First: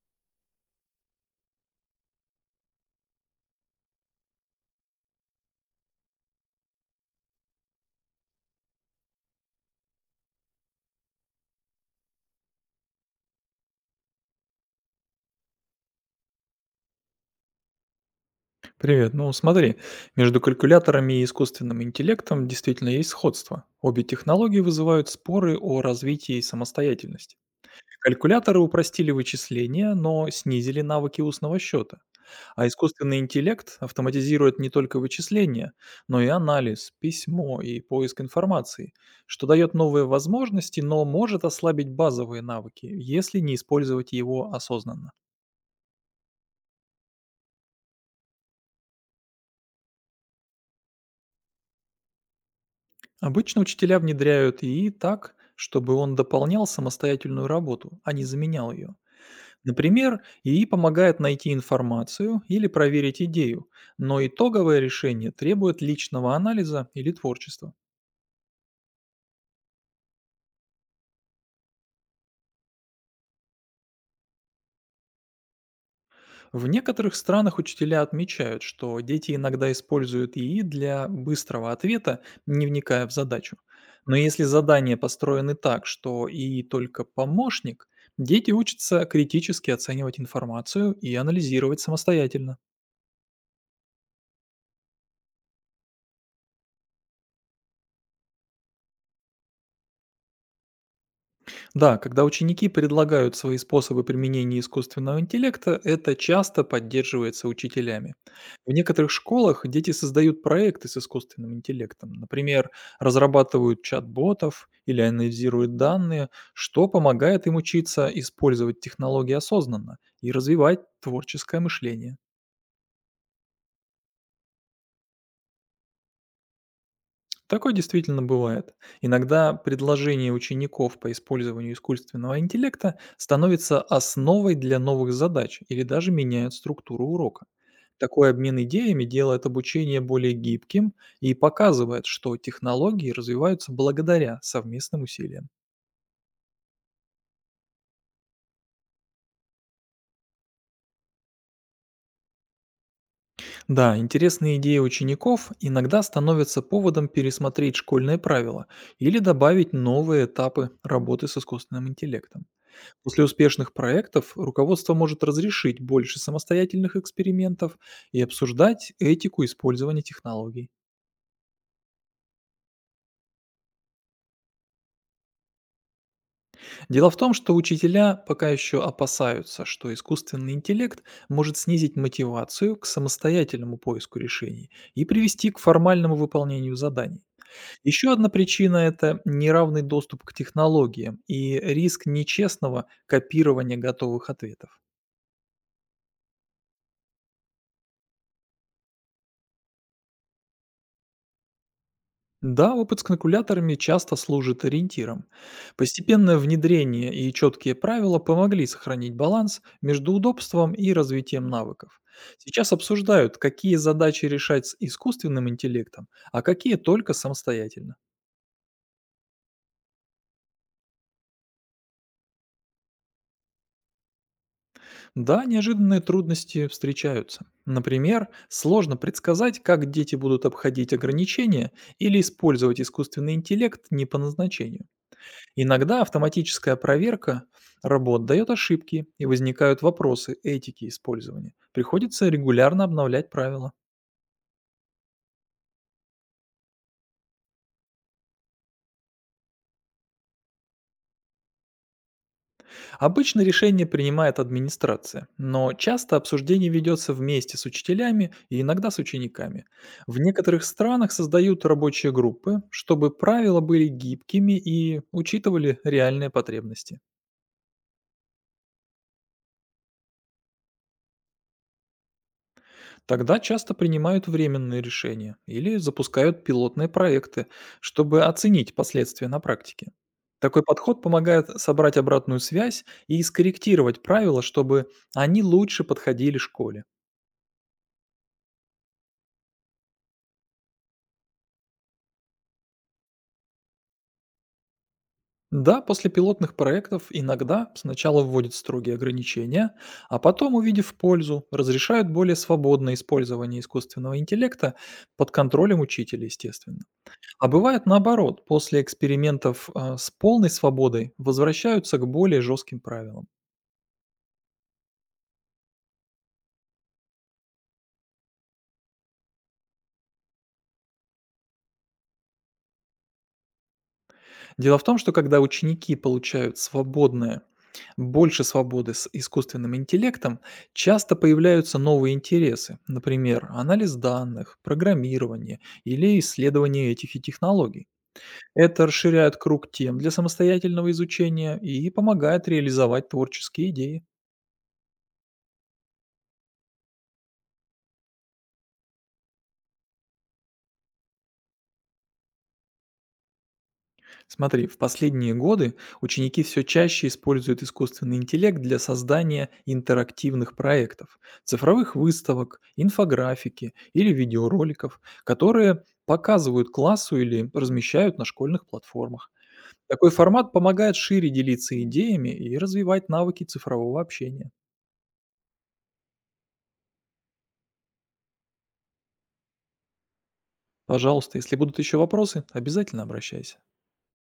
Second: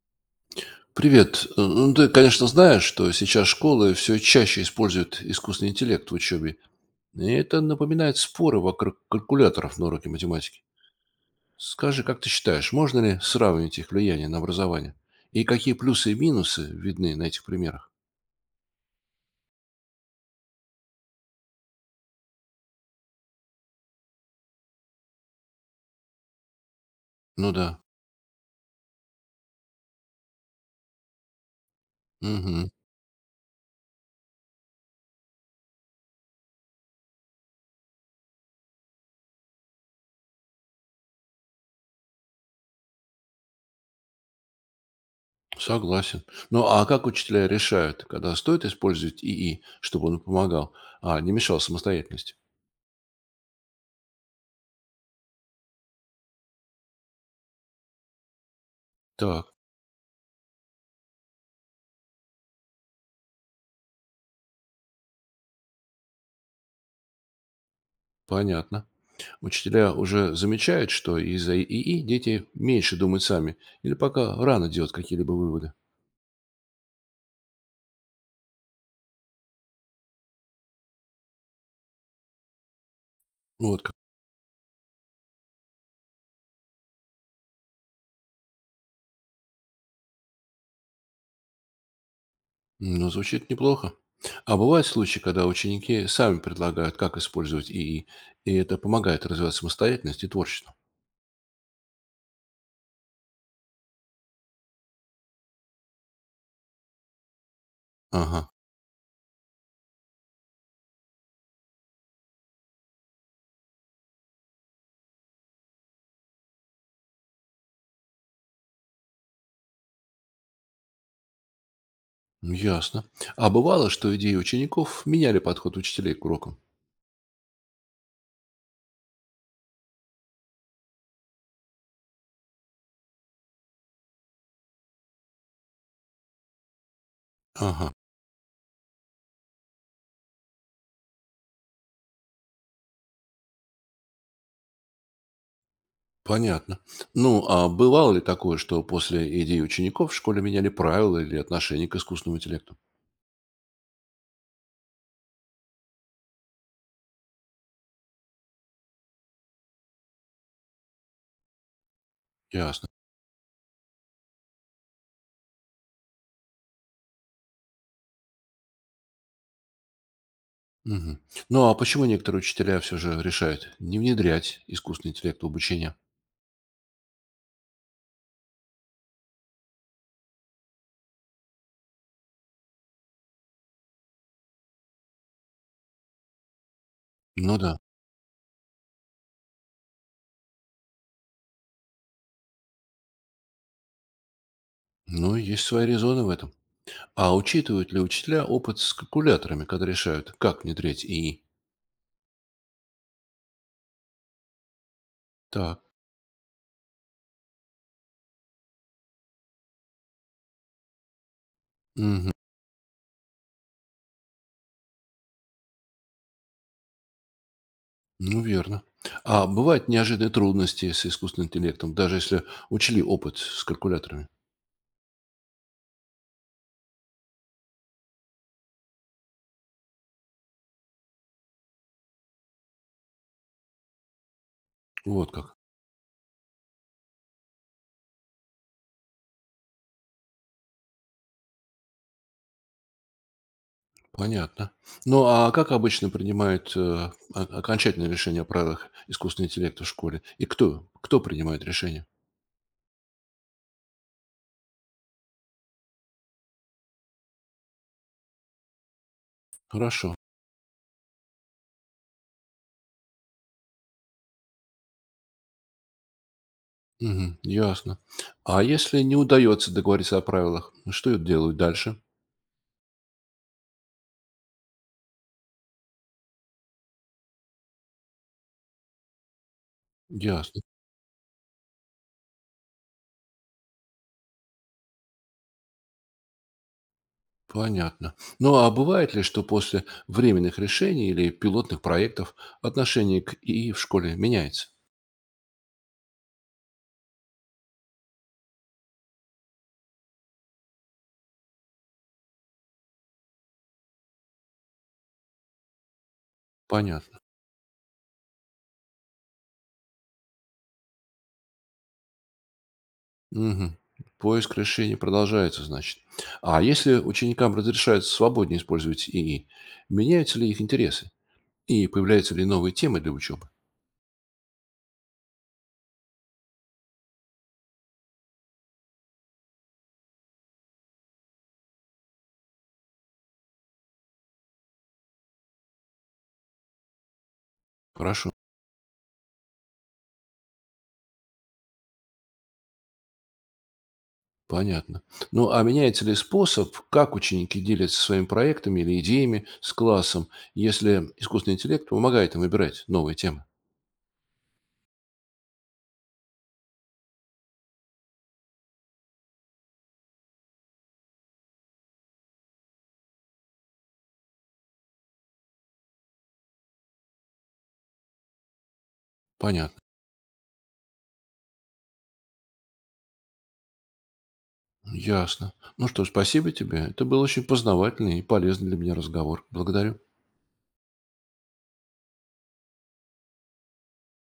Привет. Ну, ты, конечно, знаешь, что сейчас школы все чаще используют искусственный интеллект в учебе. И это напоминает споры вокруг калькуляторов на уроке математики. Скажи, как ты считаешь, можно ли сравнить их влияние на образование? И какие плюсы и минусы видны на этих примерах? Привет. Ну, смотри, между калькуляторами и искусственным интеллектом действительно есть сходство. Обе технологии вызывают споры о развитии самостоятельности. Ну да. Калькуляторы упростили вычисления, но снизили навыки устного счета. А Мгм. искусственный интеллект автоматизирует не только вычисления, но и анализ, письмо и поиск информации, что дает новые возможности, но может ослабить базовые навыки, если не использовать его осознанно. Согласен. Ну а как учителя решают, когда стоит использовать ИИ, чтобы он помогал, а не мешал самостоятельности? Обычно учителя внедряют ИИ так, чтобы он дополнял самостоятельную работу, а не заменял ее. Так, Например, ИИ помогает найти информацию или проверить идею, но итоговое решение требует личного анализа или творчества. понятно. Учителя уже замечают, что из-за ИИ дети меньше думают сами или пока рано делать какие-либо выводы. В некоторых странах учителя отмечают, что дети иногда используют ИИ для быстрого ответа, не вникая в задачу. Вот как. Но если задания построены так, что ИИ только помощник, дети учатся критически оценивать информацию и анализировать самостоятельно. Ну, звучит неплохо. А бывают случаи, когда ученики сами предлагают, как использовать ИИ, и это помогает развивать самостоятельность и творчество. Да, когда ученики предлагают свои способы применения искусственного интеллекта, это часто поддерживается учителями. Ага, В некоторых школах дети создают проекты с искусственным интеллектом, например, разрабатывают чат-ботов или анализируют данные, что помогает им учиться использовать технологии осознанно и развивать творческое мышление. ясно. А бывало, что идеи учеников меняли подход учителей к урокам? Такое действительно бывает. Иногда предложение учеников по использованию искусственного интеллекта становится основой для новых задач или даже меняет структуру урока. Ага, Такой обмен идеями делает обучение более гибким и показывает, что технологии развиваются благодаря совместным усилиям. понятно. Ну, а бывало ли такое, что после идей учеников в школе меняли правила или отношение к искусственному интеллекту? Да, интересные идеи учеников иногда становятся поводом пересмотреть школьные правила или добавить новые этапы работы с искусственным интеллектом. Ясно. После успешных проектов руководство может разрешить больше самостоятельных экспериментов и обсуждать этику использования технологий. Мгм. Ну, а почему некоторые учителя все же решают не внедрять искусственный интеллект в обучение? Дело в том, что учителя пока еще опасаются, что искусственный интеллект может снизить мотивацию к самостоятельному поиску решений и привести к формальному выполнению заданий. Ну да. Еще одна причина– это неравный доступ к технологиям и риск нечестного копирования готовых ответов. Ну, есть свои резоны в этом. А учитывают ли учителя опыт с калькуляторами, когда решают, как внедрять ИИ? Да, опыт с калькуляторами часто служит ориентиром. Так. Постепенное внедрение и четкие правила помогли сохранить баланс между удобством и развитием навыков. Мгм. Сейчас обсуждают, какие задачи решать с искусственным интеллектом, а какие только самостоятельно. Ну, верно. А бывают неожиданные трудности с искусственным интеллектом, даже если учли опыт с калькуляторами? Да, неожиданные трудности встречаются. Например, сложно предсказать, как дети будут обходить ограничения или использовать искусственный интеллект не по назначению. Вот как. Иногда автоматическая проверка работ дает ошибки и возникают вопросы этики использования. Приходится регулярно обновлять правила. Понятно. Ну, а как обычно принимают окончательное решение о правилах искусственного интеллекта в школе? И кто? Кто принимает решение? Обычно решение принимает администрация, но часто обсуждение ведется вместе с учителями и иногда с учениками. Хорошо. В некоторых странах создают рабочие группы, чтобы правила были гибкими и учитывали реальные потребности. Мгм. Ясно. А если не удается договориться о правилах, что делают дальше? Тогда часто принимают временные решения или запускают пилотные проекты, чтобы оценить последствия на практике. Ясно. Такой подход помогает собрать обратную связь и скорректировать правила, чтобы они лучше подходили школе. Понятно. Ну а бывает ли, что после временных решений или пилотных проектов отношение к ИИ в школе меняется? Да, после пилотных проектов иногда сначала вводят строгие ограничения, а потом, увидев пользу, разрешают более свободное использование искусственного интеллекта под контролем учителя, естественно. Понятно. А бывает наоборот, после экспериментов, с полной свободой возвращаются к более жестким правилам. Мгм. Поиск решений продолжается, значит. А если ученикам разрешают свободнее использовать ИИ, меняются ли их интересы? И появляются ли новые темы для учебы? Дело в том, что когда ученики получают свободное больше свободы с искусственным интеллектом, часто появляются новые интересы, например, анализ данных, программирование или исследование этих технологий. Хорошо. Это расширяет круг тем для самостоятельного изучения и помогает реализовать творческие идеи. Понятно. Ну, а меняется ли способ, как ученики делятся своими проектами или идеями с классом, если искусственный интеллект помогает им выбирать новые темы? Смотри, в последние годы ученики все чаще используют искусственный интеллект для создания интерактивных проектов, цифровых выставок, инфографики или видеороликов, которые показывают классу или размещают на школьных платформах. Понятно. Такой формат помогает шире делиться идеями и развивать навыки цифрового общения. Ясно. Ну что ж, спасибо тебе. Это был очень познавательный и полезный для меня разговор. Благодарю. Пожалуйста, если будут еще вопросы, обязательно обращайся.